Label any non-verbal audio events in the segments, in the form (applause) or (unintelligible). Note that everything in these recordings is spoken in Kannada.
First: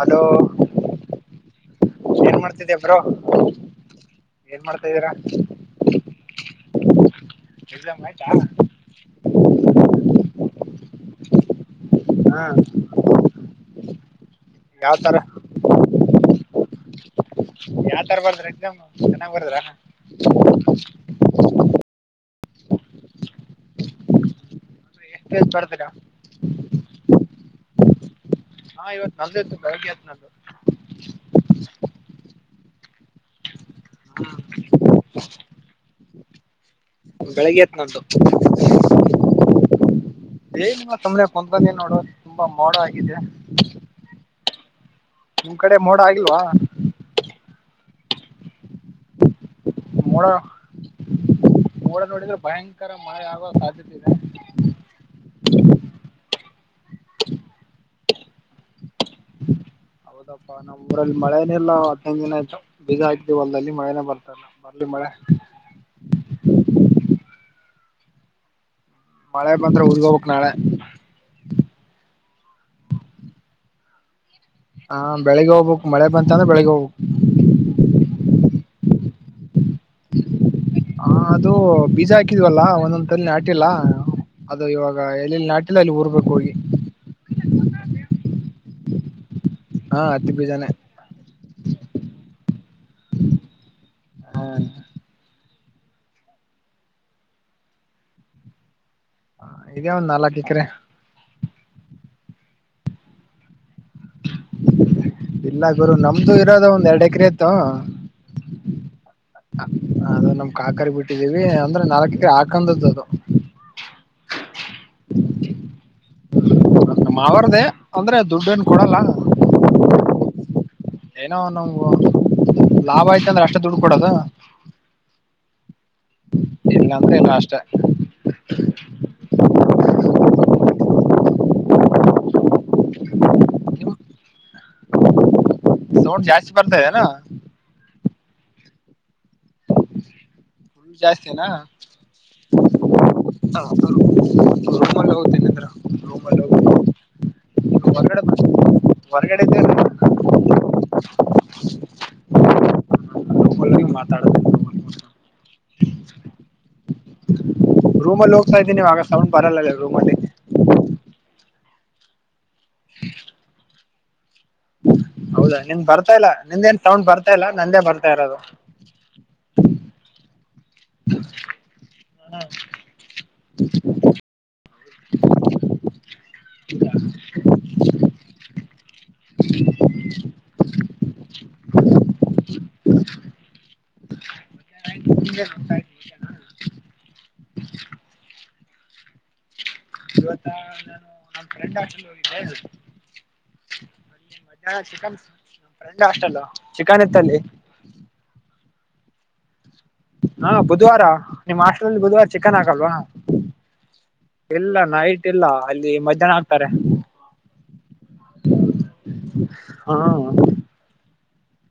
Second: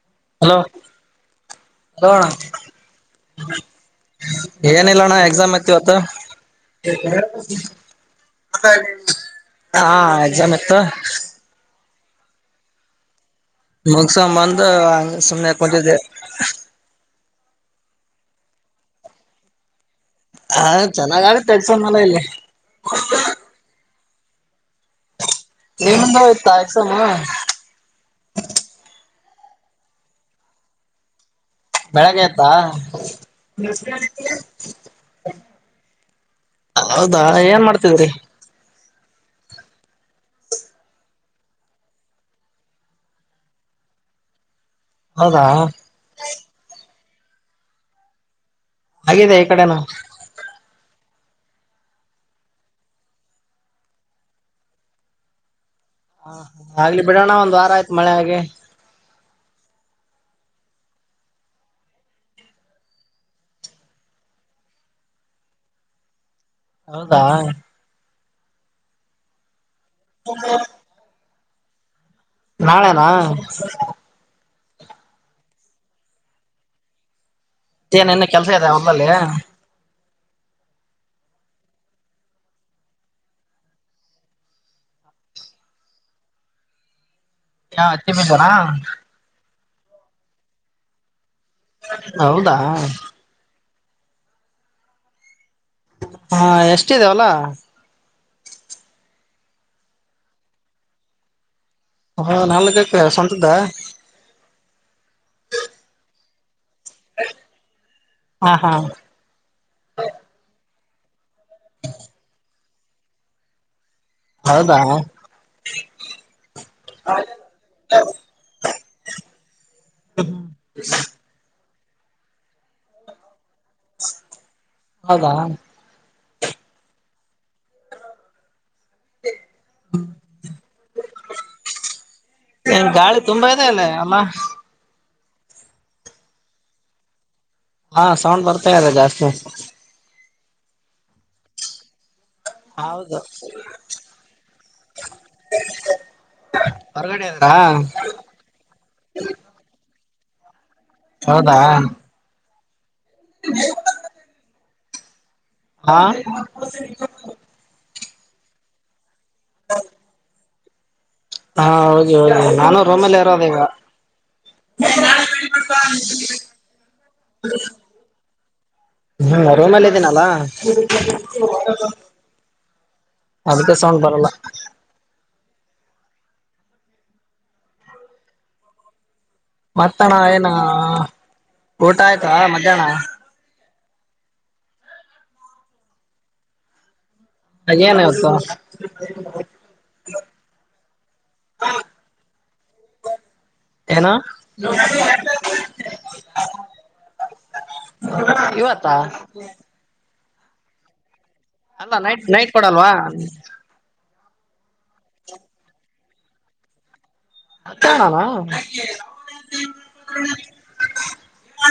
ಹಲೋ ಹಲೋಣ ಏನ್ ಮಾಡ್ತಿದ್ದೆ ಬ್ರೋ ಏನ್ ಮಾಡ್ತಾ ಏನಿಲ್ಲ ಇದೀರಾ ಅಣ್ಣ ಎಕ್ಸಾಮ್ ಇತಿವತ್ತು ಎಕ್ಸಾಮ್ ಆಯ್ತಾ ಹಾ ಎಸಾಮ್ ಇತ್ತು ಹಾ ಮ ಸಮ್ಮಂದ ಯಾವ್ ತರ ಸುಮ್ಮನೆ ಕೊಚ ಯಾವ್ ತರ ಬಂದ್ರ ಎಕ್ಸಾಮ್ ಚೆನ್ನಾಗ್ ಬರ್ದ್ರ ಹಾ ಚೆನ್ನಾಗ ಆಗೆ ತಳ್ಸ ಮಲ ಇಲ್ಲಿ ಎಷ್ಟ ಬರ್ತೀರಾ ನಿಮ್ಮಂದು ಹಯ್ತಾ ಎಕ್ಸಾಮ ನಲ್ೇತ ಬೆಳಗೆ ಆತ್ ನಲ್ ಬೆಳಗ್ ಆಯ್ತಾ ಹ ನಮಕಾರ ಹ್ಮ್ ಬೆಳಿಗ್ಗೆ ಎತ್ನಂಟು ಏನ ಸುಮ್ನೆ ಕುಂತದ ನೋಡುವ ತುಂಬಾ ಮೋಡ ಆಗಿದೆ. ಹೌದಾ ನಿಮ್ ಕಡೆ ಮೋಡ ಆಗಿಲ್ವಾ ಹಾಗಿದೆ ಕಡೆನಾ ನೋಡ ನೋಡಿದ್ರೆ ಭಯಂಕರ ಮಳೆ ಆಗುವ ಸಾಧ್ಯತೆ ಇದೆ ಹಾ ಆಗ್ಲಿ ಬಿಡೋಣ ಒಂದ್ ವಾರ ಆಯ್ತು ಮಳೆ ಹಾಗೆ ಹೌದಪ್ಪಾ ನಮ್ಮ್ ಊರಲ್ಲಿ ಮಳೆನ ಇಲ್ಲ ಹದೈದು ದಿನ ಆಯ್ತು ಬೀಜ ಹಾಕ್ತೀವ ಅಲ್ಲ್ಲಿ ಮಳೆನೇ ಬರ್ತಲ್ಲ ಬರ್ಲಿ ಮಳೆ ಹೌದಾ ಮಳೆ ಮಾತ್ರ ಉರ್ಗೋಗಕ್ ನಳೆ ನಾಳೆನಾ ಹಾ ಬೆಳಿಗ್ಗೆ ಹೋಗ್ಬೇಕಕ್ ಮಳೆ ಬಂತ ಅಂದ್ರೆ ಬೆಳಿಗ್ ಹೋಗ್ಬೇಕುಕ್ ಆಲ್ಲಯ ಹ ಅದು ಬೀಜ ಹಾಕಿದ್ವಲ್ಲ ಒಂದೊಂದ್ಲ್ಲಿ ನಾಟಿಲ್ಲ ಅದು ಇವಾಗ ಎಲ್ಲಿಲ್ಲಿ ನಾಟಿಲ್ಲ ಅಲ್ಲಿ ಊರ್ಬೇಕು ಹೋಗಿ ಹಾ ಹತ್ತಿ ಬೀಜನ ಹಾ ಹತ್ತಿ ಬಿಜಾನೇ ಹೌದಾ ಹೌ ಹಾ ಎಷ್ಟಿದೆ ಹೊಲ ಹ ಇದೇ ಒಂದ್ ನಾಲ್ಕು ಎಕರೆ, ಹಾ ನಮ್ಮದೇ ಸ್ವಂತದ ಇಲ್ಲ ಗುರು ನಮ್ದು ಇರೋದ ಒಂದು ಎರಡು ಎಕರೆ ಆಯತ ಹಾ ಹಾ ಅದು ನಮ ಕ ಕರಿ ಬಿಟ್ಟಿದ್ದೀವಿ ಅಂದ್ರೆ ನಾಲ್ಕ ಎಕರೆ ಹಾಕಂದದ್ದು ಅದು ಹೌದಾ ಮಾವಾರದೆೇ ಅಂದ್ರೆ ದುಡ್ಡ ನ್ ಕೊಡಲ್ಲ ಏನೋ, ನಮ ಲಾಭ ಆಯ್ತ ಅಂದ್ರೆ ಅಷ್ಟ ಹೌದಾ ಇಲ್ಲಂತ ಇನು ಅಷ್ಟೆ (unintelligible) ನ್ ಗಾಳಿ ತುಂಬಾ ಇದೆ ಅಲ್ಲ ನಿಮ್ ಅಲ್ಲಾ ಸೌಂಡ್ ಜಾಸ್ತಿ ಬರ್ತದೆನಾ ಹಾ ಸೌಂಡ್ ಬರ್ತಾ ಇದೆ ಜಾಸ್ತಿ, ಹು ಜಾಸ್ತಿನ ಹೌದು ರೂಮಲ್ಲಿ ಹೋಗ್ತೇನೆ ಅಂದ್ರ ರೂಮಲ್ಲಿ ಹೊರಗಡೆ ಇದಾರಾ ಹೋಗ ಹೊರಗಡೆ ಹೊರಗಡೆ ಇದ್ದೇನೆ ಹ್ಮ ಮಾತಾಡ ಹಾ ರೂಮಲ್ಲಿ ಹೋಗ್ತ ಇದ್ದೀನಿ ಆಗ ಸೌಂಡ್ ಬರಲ್ಲ ರೂಮ ಹಾ ಹೋಗಿ ಹೋಗಿ ನಾನು ರೋಮಲ್ಲಿ ಇರೋದ ಈವ ಹೌದಾ ನಿನ್ ಬರ್ತಾ ಇಲ್ಲ ನಿಂದೇನ್ ಸೌಂಡ್ ಬರ್ತಾ ಇಲ್ಲ ನಂದೇ ಬರ್ತಾ ಇರೋದು ಹ್ಮ್ ರೂಮಲ್ಲಿ ಇದ್ದೀನಲ್ಲ ಅದಕ್ಕೆ ಸೌಂಡ್ ಬರಲ್ಲ. (unintelligible) ಮತ್ತಣ ಏನ ಊಟ ಆಯ್ತಾ ಮಧ್ಯಾಹ್ನ ಟ ಹಾಗೇಏನಯತ್ತು. (unintelligible) ಇವತ್ತ ನಾನು ನಮ ಫ್ರೆಂಡ್ ಆಚಲ್ಲಿ ಹೋಗಿದ್ದೆ ಹೇಳು. ಏನು ಮಧ್ಯಾಹ್ನ ಚಿಕನ್ ನ್ ಫ್ರೆಂಡ್ ಅಷ್ಟಲ್ಲವಾ ಚಿಕನ್ ಇತ್ತಲ್ಲಿ. ಹಾ ಹಾ ಬುಧವಾರ ನಿಮ್ ಅಲ್ಲ ಹಾಸ್ಟೆಲ್ ನೈಟ್ ಬುಧವಾರ ನೈಟ್ ಕೊಡಲ್ವಾ? ಎಲ್ಲ ನೈಟ್ ಇಲ್ಲ ಅಲ್ಲಿ ಮ ಜನ ಆಗ್ತಾರೆ. ಹತ್ತಣಾನ ಹಾ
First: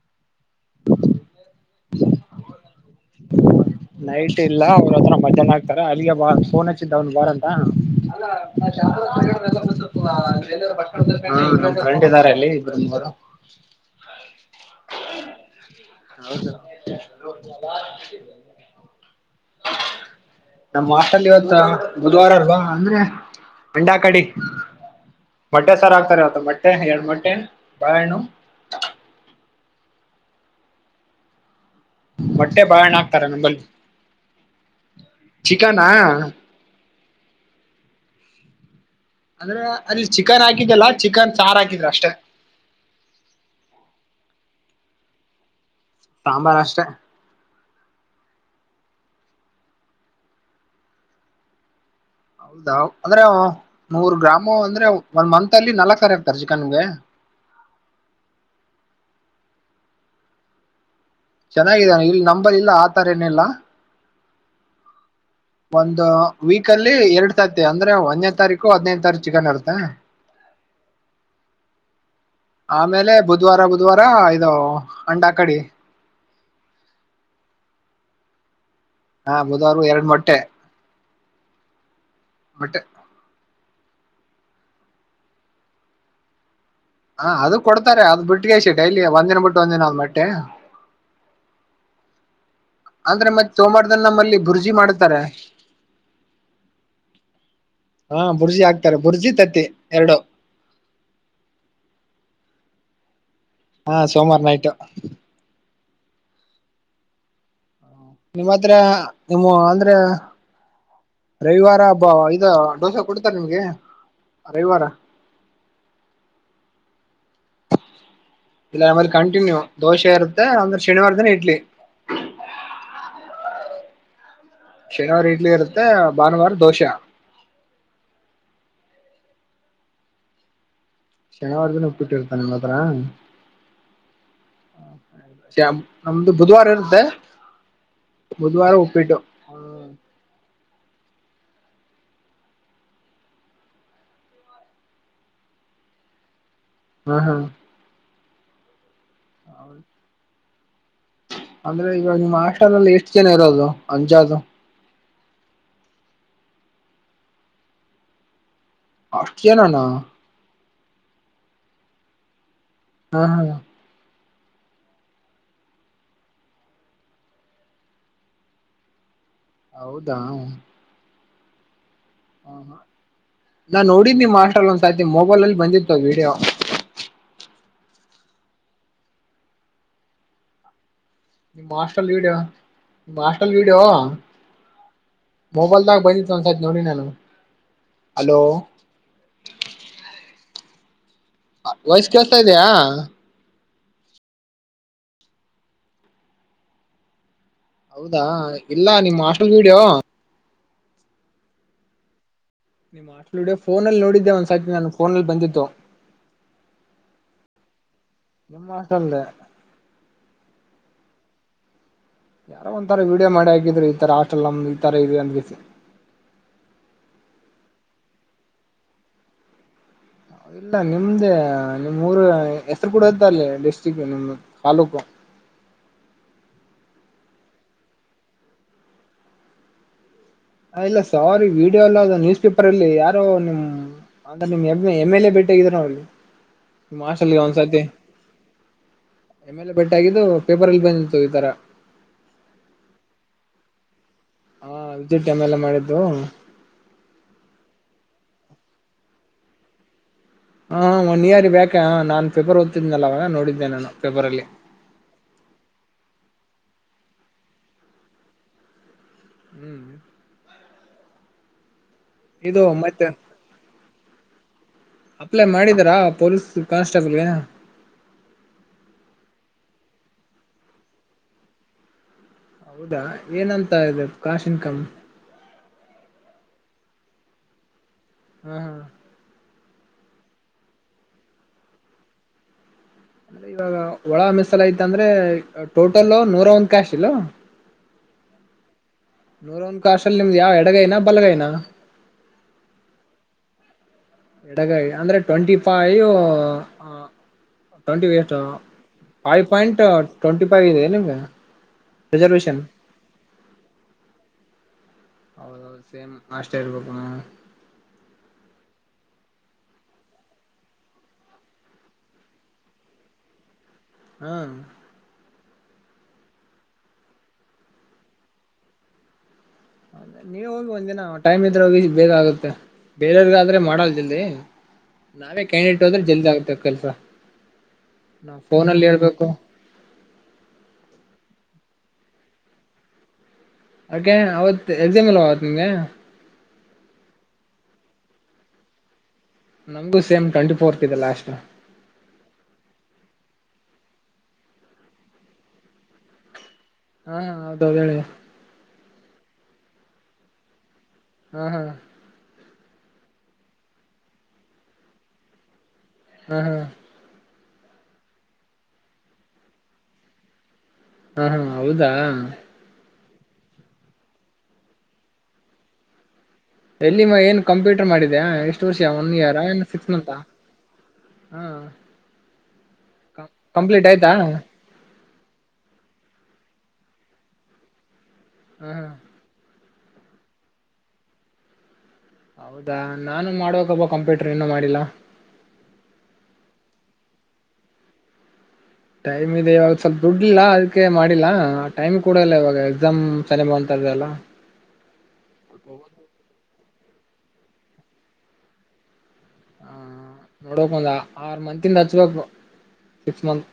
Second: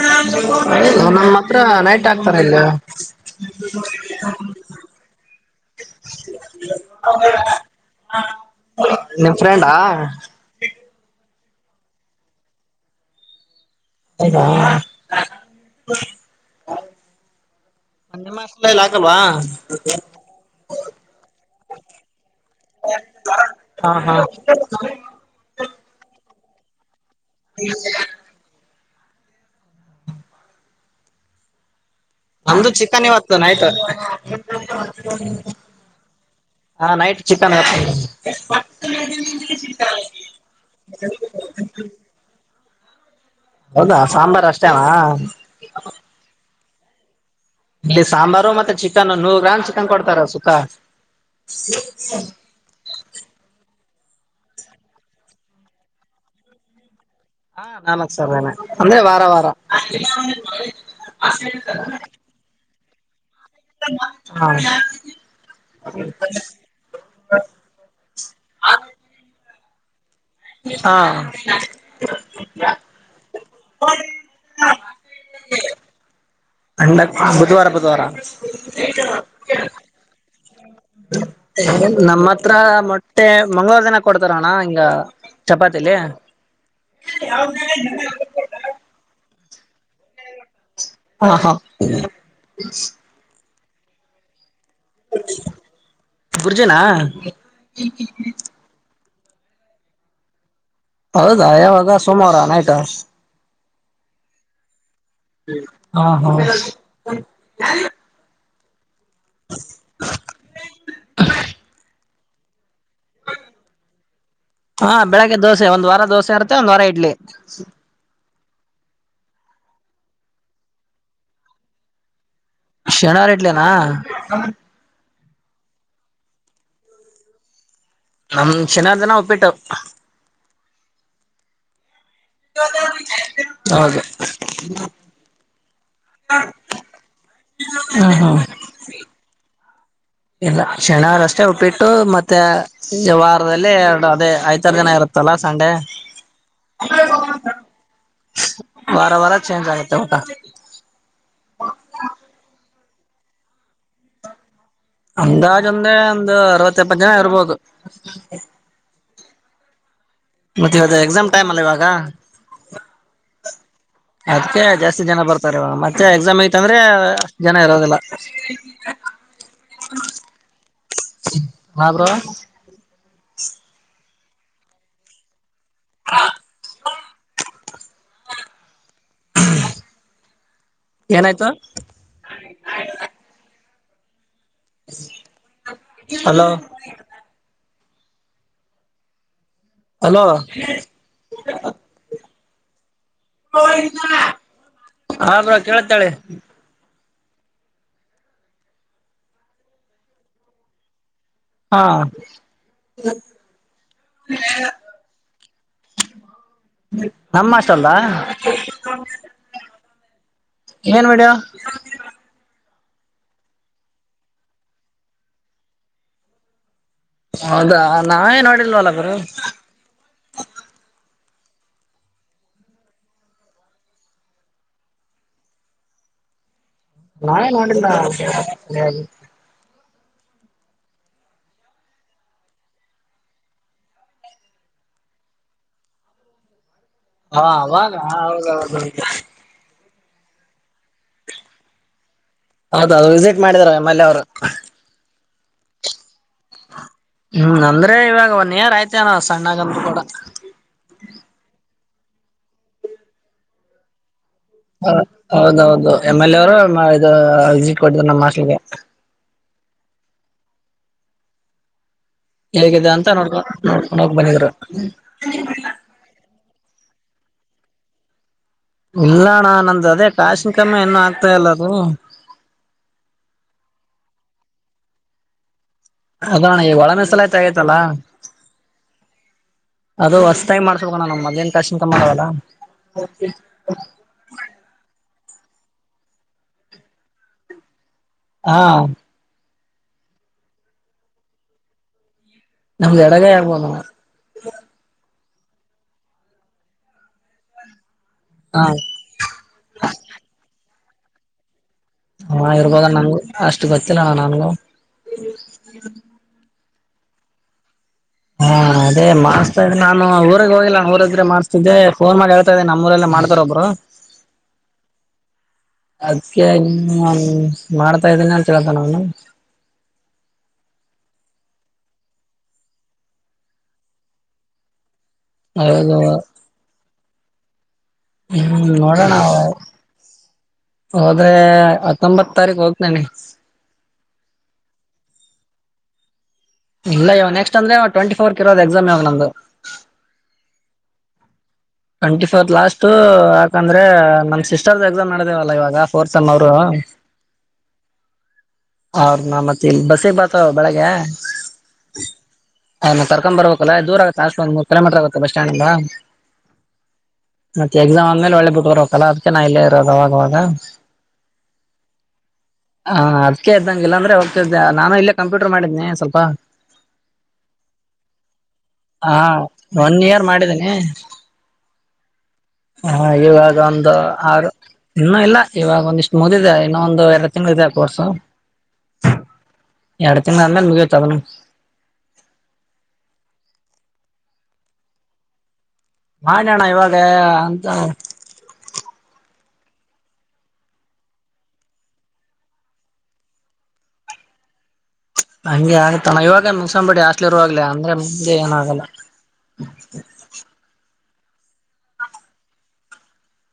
ನ (unintelligible) ಹ ನೈಟ್ ಆಗ್ತಾರ ಇಲ್ಲಿ (unintelligible) ನೈಟ್ ಇಲ್ಲ ಅವ್ರ ಹತ್ರ ಮಧ್ಯಾಹ್ನ ಆ ಅಲ್ಲಿಗೆ ಬ ಫೋನ್ ಹಚ್ಚಿದ್ದ ಅವ್ನು ಬಾರಂತ ನಿಮ್ ಫ್ರೆಂಡಾ ಹ್ಮ ನಮ್ ಫ್ರೆಂಡ್ ಇದಾರೆ ಅಲ್ಲಿ ಇಬ್ಬ್ರರು ಮೂವರ ಹೌದಾ ಹೌದು ನಿಮ್ಮ ಹಾಸ್ಟೆಲ್ ಅಲ್ಲಿ ಹಾಕಲ್ವಾ ನಮ್ಮ್ ಆಟಲ್ಲಿ ಇವತ್ತ ಬುಧವಾರ ಅಲ್ವಾ ಅಂದ್ರೆ ಹಾ ಅಂಡಾ ಹಾ ಕಡಿ ಮಟ್ಟೆ ಸಾರ್ ಆಗ್ತಾರೆ ಇವತ್ತು ಮ ಮಟ (unintelligible) ಬಾಳೆಣ್ಣು ಮೊಟ್ಟೆ ನಮ್ದು ಬಾಳೆಹಣ್ಣು ಚಿಕನ್ ಹಾಕ್ತಾರೆ ಇವತ್ತು ನಂಬಲ್ಲಿ ನೈಟ್ ಚಿಕನಾ ಹ ನೈಟ್ ಚಿಕನ್ ಅಂದ್ರೆ ಅಲ್ಲಿ ಚಿಕನ್ ಹಾಕಿದ್ದಲ್ಲ ಚಿಕನ್ ಚಾರ್ ಹಾಕಿದ್ರ ಅಷ್ಟೆ ಹೌದಾ ಸಾಂಬಾರ್ ಅಷ್ಟೇನಾ? ಸಾಂಬಾರ ಅಷ್ಟ ಇಲ್ಲಿ ಸಾಂಬಾರು ಮತ್ತೆ ಚಿಕನ್ ನೂರು ಗ್ರಾಮ್ ಚಿಕನ್ ಕೊಡ್ತಾರ ಸುಖ ಹೌದಾ ಅಂದ್ರೆ ನೂರ್ ಗ್ರಾಮು ಅಂದ್ರೆ ಒಂದ್ ಮಂತ್ ಅಲ್ಲಿ ನಾಲ್ಕ್ ಸಾರಿ ಆಗ್ತಾರೆ ಚಿಕನ್ಗೆ ಹಾ ನಾಲ್ಕ್ ಸಾರೆನೆ ಅಂದ್ರೆ ವಾರ ವಾರ ಚೆನ್ನಾಗಿದ್ದಾನೆ ಇಲ್ಲಿ ನಂಬಲ್ಲಿ ಇಲ್ಲ. ತರೇನಿಲ್ಲ? ಹಾ ಒಂದ್ ವೀಕಲ್ಲಿ ಎರಡ್ ತತ್ತಿ ಅಂದ್ರೆ ಒಂದನೇ ತಾರೀಕು ಹದಿನೈದು ತಾರೀಕು ಚಿಕನ್ ಇರ್ತೆ. ಹ. ಹಾ ಆಮೇಲೆ ಬುಧವಾರ ಬುಧವಾರ ಇದು ಅಂಡ ಕಡಿ. ಅಂಡ ಬುಧವಾರ ಬುಧವಾರ ಹಾ ಬುಧವಾರ ಎರಡು ಮೊಟ್ಟೆ ನಮ್ಮ ಹತ್ರ ಮೊಟ್ಟೆ ಮಟ್ಟೆ ಮಂಗಳವಾರ ದಿನ ಕೊಡ್ತಾರ ಅಣ್ಣ ಹಿಂಗ ಚಪಾತಿಲಿ ಹಾ ಅದು ಕೊಡ್ತಾರೆ ಅದು ಬಿಟ್ಟ ಗೆಶ ಡೈಲಿ ಒಂದಿನ ಬಿಟ್ಟ. ಂದಿನಾಳ ಮಟ್ಟೆ ಹಾ ಹಾ ಅಂದ್ರೆ ಮತ್ತೆ. ಸೋ ಮಾಡ್ದ ನಮ್ಮಲ್ಲಿ. (inaudible) ಬುರ್ಜಿನಾ. ಹಾ ಬುರ್ಜಿ ಹಾಕ್ತಾರೆ ಬುರ್ಜಿ ತತ್ತಿ ಎರಡು. ಹೌದಾ ಯಾವಾಗ ಸೋಮವಾರ ನೈಟಾ. ಹಾ ಸೋಮವಾರ ನೈಟು. ಹಾ ಹಾ. ನಿಮ್ಮತ್ರಾ. ನಿಮ್ಮು ಅಂದ್ರೆ ರವಿವಾರ. ಹಬಾ ಇದಾ. ದೋಸೆ ಕೊಡ್ತಾರೆ ನಿಮ್ಗೆ ರವಿವಾರ. ಹಾ ಬೆಳಗ್ಗೆ ದೋಸೆ ಒಂದ್ ವಾರ ದೋಸೆ ಇರುತ್ತೆ ಒಂದ್ ವಾರ ಇಡ್ಲಿ. ಇಲ್ಲನಮಲಿ ಕಂಟಿನ್ಯೂ ದೋಸೆ ಇರುತ್ತೆ ಅಂದ್ರೆ ಶನಿವಾರ ದಿನ ಇಡ್ಲಿ. ಹ್ಮ. (inaudible) ಶನಿವಾರ ಇಡ್ಲಿ ಇರುತ್ತೆ ಭಾನುವಾರ ದೋಶಾ. ನಮ್ ಶನಿವಾರ ದಿನ ಉಪ್ಪಿಟ್ಟು. ಶನಿವಾರ ದಿನ. ಪ್ಪಿಟ್ಟಿರ್ತ ನಿಮ್ಮ ಹತ್ರಾ ಹೌದು ನಮ್ದು ಬುಧವಾರ ಇರುತ್ತೆ ಬುಧವಾರ ಉಪ್ಪಿಟ್ಟು ಹ. ಇಲ್ಲ ಶನಿವಾರ ಅಷ್ಟೇ ಉಪ್ಪಿಟ್ಟು ಮತ್ತೆ ವಾರದಲ್ಲಿ ಎರಡು ಅದೇ ಐತಾರ ದಿನಾ ಇರುತ್ತಲ್ಲ ಸಂಡೆ. ಹ್ಮ ಹಾ. (inaudible) ಬರ ಚೇಂಜ್ ಆಗುತ್ತೆ ಊಟ. ಅಂದ್ರೆ ಈವಾಗ ನಿಮ್ಮ ಹಾಸ್ಟೆಲ್ ಅಲ್ಲಿ ಎಷ್ಟು ಎಷ್ಟು ಜನ ಇರೋದು ಅಂಜಾಜು. ಅಂದಾಜ್ ಅಂದ್ರೆ ಒಂದ್ ಅರವತ್ತ ಎಪ್ಪತ್ತ ಜನ ಇರ್ಬೋದು. ಅಷ್ಟು ಜನಾನಾ. ಮತ್ತೆ ಅದ ಎಕ್ಸಾಮ್ ಟೈಮ್ ಅಲ್ಲ ಇವಾಗ. ಹಾ ಹಾ. ಅದ್ಕ್ಕೆ ಜಾಸ್ತಿ ಜನ ಬರ್ತಾರೆ ಇವಾಗ ಮತ್ತೆ ಎಕ್ಸಾಮ್ಗತಂದ್ರೆ ಜನ ಇರೋದಿಲ್ಲ ಹೌದಾ ಹ್ಮ (inaudible) ಹಾ ನಾ ನೋಡಿದ್ನಿ. ನಿಮ್ ಹಾಸ್ಟಲ್ ಒಂದ್ ಸತಿ ಮೊಬೈಲ್ ಅಲ್ಲಿ ಬಂದಿತ್ತು ವಿಡಿಯೋ. (inaudible) ನಿಮ್ ಹಾಸ್ಟಲ್ ವಿಡಿಯೋ ನಿಮ್ಮ್ ಹಾಸ್ಟಲ್ ವಿ. ವಿಡಿಯೋ. ಮೊಬೈಲ್ದಾಗ ಬಂದಿತ್ತು ಹಲೋ ಒಂದಸಾತಿ ನೋಡಿ ನಾನು. ಹಲೋ. ಹಲೋ ವಯಸ್ ಕೆಸ ತ ಇದೆಯಾ (inaudible) ಹಬ್ರ ಕೇಳ್ತಾಳ ಹೌದಾ ಇಲ್ಲ ನಿಮ್ಮ ಅಸ್ಲ್ ವೀಡಿಯೋ ಹಾ ನಿಮ್ಮ್ ಆಸ್ಟೆಲ್ಡ ಫೋನಲ್ಲಿ ನೋಡಿದ್ದೆ ಒಂದ್ಸತಿ ನಾನು ಫೋನಲ್ಲಿ ಬಂದಿತ್ತು ನಮ್ಮ ಹಾಸ್ಟೆಲ್ ನಿಮ್ಮ ಹಾಸ್ಟೆಲ್ಧೆ ಏನ್ ಮಡಿಯ ಯಾರೋ ಒಂಥರ ವೀಡಿಯೋ ಮಾಡಿ ಹಾಕಿದ್ರು ಈತರ ಆಟೆಲ್ ನಮ್ದ್ ಈ ತರ ಇದೆ ಅಂದಿಸಿ ಹೌದಾ ನಾವೇ ನೋಡಿಲ್ವಲ್ಲ ಗುರು ಇಲ್ಲ ನಿಮ್ದೇ ನಿಮ್ಮ್ ಊರು ಹೆಸ್ರು ಕೂಡ ಇದ್ದ ಅಲ್ಲಿ ಡಿಸ್ಟ್ರಿಕ್ ನಿಮ್ದ ತಾಲೂಕು ನಾನೇ ನೋಡಿಲ್ಲ ಹ ಇಲ್ಲ ಸಾರಿ ವಿಡಿಯೋ ಎಲ್ಲ ನ್ಯೂಸ್ ಪೇಪರ್ ಅಲ್ಲಿ ಯಾರೋ ನಿಮ್ ಅಂದ್ರ ನಿಮ್ ಎ ಎಮ್ ಎಲ್ ಎ ಭೇಟೆಗಿದಾರ ಅವಲ್ಲಿ ಹಾ ಅವಾಗ ಅವಾಗವಾಗ ಬಟ್ಗಿದ್ದು ಪೇಪರ್ಲ್ಲಿ ಬಂದಿತ್ತು ಈ ತರ ಹೌದ ಅದು ರಿಜೆಕ್ಟ್ ಮಾಡಿದಿದ್ದಾರೆ ಮಲ್ಲಿ ಅವ್ರು ಹಾ ದ ಟೈಮ್ ಎಲ್ಲ ಮಾಡಿದ್ದು ಹ್ಮ್ ಅಂದ್ರೆ ಇವಾಗ ಒನ್ರ್ ಆಯ್ತ ಏನ ಸಣ್ಣಗಂತ ಕೂಡ ಹ ಒನ್ ಇಯರ್ ಬ್ಯಾಕ್ ನಾನ್ ಪಫಪರ್ಓದತ್ತಿದನಲ್ಲವಾಗ ನೋಡಿದ್ದೆ ನಾನುಫೆಬರ್ ಅಲ್ಲಿ ಹ ಹೌದೌದು ಎಮ್ ಎಲ್ ಎ ಅವರು ಇ ಎಟ್ ಕೊಟ್ಟರು ನಮ್ಮ್ ಹೋಸ್ಟಿಲೀಗೆ ಹ್ಮ್ ಇದು ಹೇಗಿದೆ ಮತ್ತೆ ಅಂತ ನೋಡ್ಕ ನೋಡ್ಕ ನ ಬನಿದ್ರು ಹಾಸ್ಟೆಲ್ ಗೆ ಇಲ್ಲಣಾ ನಂದು ಅದೇ ಕಶಿನ ಕಮ್ಮಿ ಇನ್ನು ಆಗ್ತಾಲ್ಲದು ಹೌದಾ ಏನಂತ ಇ ಕಾಶಿನ ಕಂ ಅದಣ ಈ ಒಳ ಮೆಸಲಾಯ್ತ ಆಗೈತಲ್ಲಾ ಹ್ಮ ಹಾ ಅದು ಹೊಸತಾಯ ಮಾಡ್ಸ್ಕಣ್ಣ ನಮ್ಮ್ ಮದ್ನ್ ಕಶ ಕಮ್ಮ ಮಾಡಲ್ಲ ಅಂದ್ರೆ ಇವಾಗ ಒಳ ಮೆಸಲ ಯತ ಅಂದ್ರೆ ಟೋಟಲ್ ನೂರ ಒಂದ್ ಕ್ಯಾಶ ಇಲ್. ಹಾ. ನೂರ ಒಂದ ಕಷಲ್ಲಿ ನಿಮ್ದ್ ಯಾವ ಎಡಗೈನ ಬಲಗೈನಾ. ನಮ್ದ ಎಡ ಗೈ ಅರ್ಬೋನು. ಎಡಗಾಯಿ ಅಂದ್ರೆ ಟ್ವೆಂಟಿ ಫೈ ಟ್ಂಟಿಷ್ಟು ಹಾ ಫೈವ್ ಪಾಯಿಂಟ್ ಟ್ವೆಂಟಿ ಫೈವ್ ಇದೆ ಬಲ್ಲಂಗ ಹಾ ಇರ್ಬೋದ ನಂಗ ಅಷ್ಟು ಗೊತ್ತಿಲ್ಲ ನಂಗು ಷ್ಟಾರಬೇಕಪ್ಪ ಹಾ ಅದೇ ಮಾಡ್ಸ್ತಾ ಇದೆ ನಾನು ಊರಿಗೆಗ್ ಹೋಗಿಲ್ಲ ಊರ ಇದ್ರೆ ಮಾಡ್ಸ್ತಿದ್ದೆ ಫೋನ್ ಮಾಡಿ ಹೇಳ್ತಾ ಇದ್ದೆ ನಮ್ಮೂಊಲ್ಲ ಮಾಡ್ತಾರ ಒಬ್ರು ಹ್ಮ್ ಅದ್ಕ್ಕೆ ಇ ಮಾಡ್ತಾ ಇದ್ದೀನಿ ಅಂತ ಹೇಳತನು ಅವನು ಅ ನೀವ ಹೋಗ್ ಒಂದಿನ ಟೈಮ್ ಇದ್ರೆ ಹೋಗಿ ಬೇಗ ಆಗುತ್ತೆ ಬೇರೆಯವ್ರಗಾದ್ರೆ ಮಾಡಲ್ ಜಲ್ದಿ ನಾವೇ ಕ್ಯಾಂಡಿಡೇಟ್ ಹೌದು ಹೋದ್ರೆ ಜಲ್ದಿ ಆಗುತ್ತೆ ಕೆಲಸ. ಹ್ಮ್ ನೋಡೋಣ ಹೋದ್ರೆ. ಹತ್ತೊಂಬತ್ತ ತಾರಿಕ್ ಹೋಗ್ತೇನೆ. ಅಕೆ ಅವತ್ ಎಕ್ಸಾಮ್ ಇಲ್ಲ ಅವತ ನಿಮಗೆ. ಇಲ್ಲ ಇವ ನೆಕ್ಸ್ಟ್ ಅಂದ್ರೆ ಟ್ವೆಂಟಿಫೋರ್ ಕೆ ಇರೋದ ಎಕ್ಸಾಮ್ ಇವಾಗ್ ನಮ್ದ್. ನಮ್ದು ಸೇಮ್ ಟ್ವೆಂಟಿ ಫೋರ್ತ್ ಇದೆ ಲಾಸ್ಟು. ಟ್ವೆಂಟಿ ಫೋರ್ತ್ ಲಾಸ್ಟು ಯಾಕಂದ್ರೆ ನಮ್ಮ ಸಿಸ್ಟರ್ ದ ಎಕ್ಸಾಮ್ ನಡದವಲ್ಲ ಇವಾಗ ಫೋರ್ತ್ ಸೇಮ್. ಹಾ ಹೌದೌದು ಹೇಳಿ. ಅವರ್ ನ ಮತ್ತೆ ಇಲ್ಲಿ ಬಸ್ಸಿಗೆ ಬರ್ತಾರ ಬೆಳಗ್ಗೆ. ಹಾ ಹಾ. ಅವರ್ನ ಕರ್ಕಂಬ ಬಬೇಕಲ್ಲ ದೂರ ಆಗುತ್ತ ಹಾಸ್ಟೆಲ್ ಇಂದ ಮೂರ ಕಿಲೋಮೀಟರ್ ಆಗುತ್ತೆ ಬಸ್ ಸ್ಟ್ಯಾಂಡ್ ಇಂದಾ. ಹ್ಮ ಹ್ಮ. ಮತ್ತೆ ಎಕ್ಸಾಮ್ ಅಂದ್ಮೇಲೆ ವಳ್ಳಿ ಬಿಟ್ಟಬರ್ಬೇಕಲ್ಲ ಅದ್ಕೆ ಇಲ್ಲೇ ಇರೋದ ನಾ ಆವಾಗ ಆವಾಗ. ಹಾ ಹಾ ಹೌದಾ. ಹಾ ಅದ್ಕೆ ಇದ್ದಂಗೆ ಇಲ್ಲಾಂದ್ರೆ ಹೋಗ್ತಿದ್ದೆ ನಾನು ಇಲ್ಲೇ ಕಂಪ್ಯೂಟರ್ ಮಾಡಿದ್ನಿ ಸ್ವಲ್ಪ. ಎಲ್ಲಿ ಏನ್ ಕಂಪ್ಯೂಟರ್ ಮಾಡಿದ ಎಷ್ಟು ವರ್ಷ ಒನ್ ಹಾ ಇಯರ್ ಏ ಸಿಕ್ಸ ಮಂತಾ. ಹಾ ಇವಾಗ ಕಂಪ್ಲೀಟ್ ಒಂದು ಆಯ್ತಾ ಆರು. ಹ ಇನ್ನು ಇಲ್ಲ ಇವಾಗ ಒಂದ ಇಷ್ಟ್ ಮುಗದಿದೆ ಇನ್ನೊಂದ ಎರಡು ತಿಂಗಳು ಇದೆ ಕೋರ್ಸು. ಹ್ಮ. ಎರಡ್ ತಿಂಗಳ ಆದ್ಮೇಲ್ ಮುಗಿತ್ ಅದೂನು. ಹೌದಾ ನಾನು ಮಾಡಬೇಕ್ ಅಪಾ ಕಂಪ್ಯೂಟರ್ ಇನ್ನೂ ಮಾಡಿಲ್ಲ. ಮಾಡಣ್ಣ ಇವಾಗ ಅಂತ. ಟೈಮ್ ಇದೆ ಇವಾಗ ಸ್ವಲ್ಪ ದುಡ್ಲಿಲ್ಲ ಅದಕ್ಕೆ ಮಾಡಿಲ್ಲಾ ಟೈಮ್ ಕೂಡ ಇಲ್ಲ ಇವಾಗ ಎಕ್ಸಾಮ್ ಸನ್ನಿ ಬಂತದೇ ಇಲ್ಲ. ಹಂಗೆ ಆಯತಾನ ಇವಾಗೇ. ಂಬಡಿ ಹಾಸ್ಟೆಲ್ ಇರುವಾಗ್ಲೆ ಅಂದ್ರೆ ಮುಂದೆ ಏನಾಗಲ್ಲ. ನೋಡಕ್ ಒಂದ ಆರ್ ಮಂತಿಂದ ಹಚ್ಬೇಕು ಸಿಕ್ಸ್ ಮಂತ್.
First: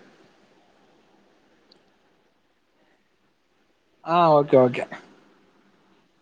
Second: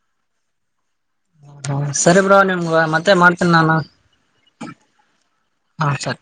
ಹ ಸರಿ ಬ್ರೋ ನಿಮ್ಗ ಮತ್ತೆ. ಮಾಡ್ತೀನಿ ನಾನು ಹಾ ಓಕೆ ಓಕೆ ಹಾ ಸರಿ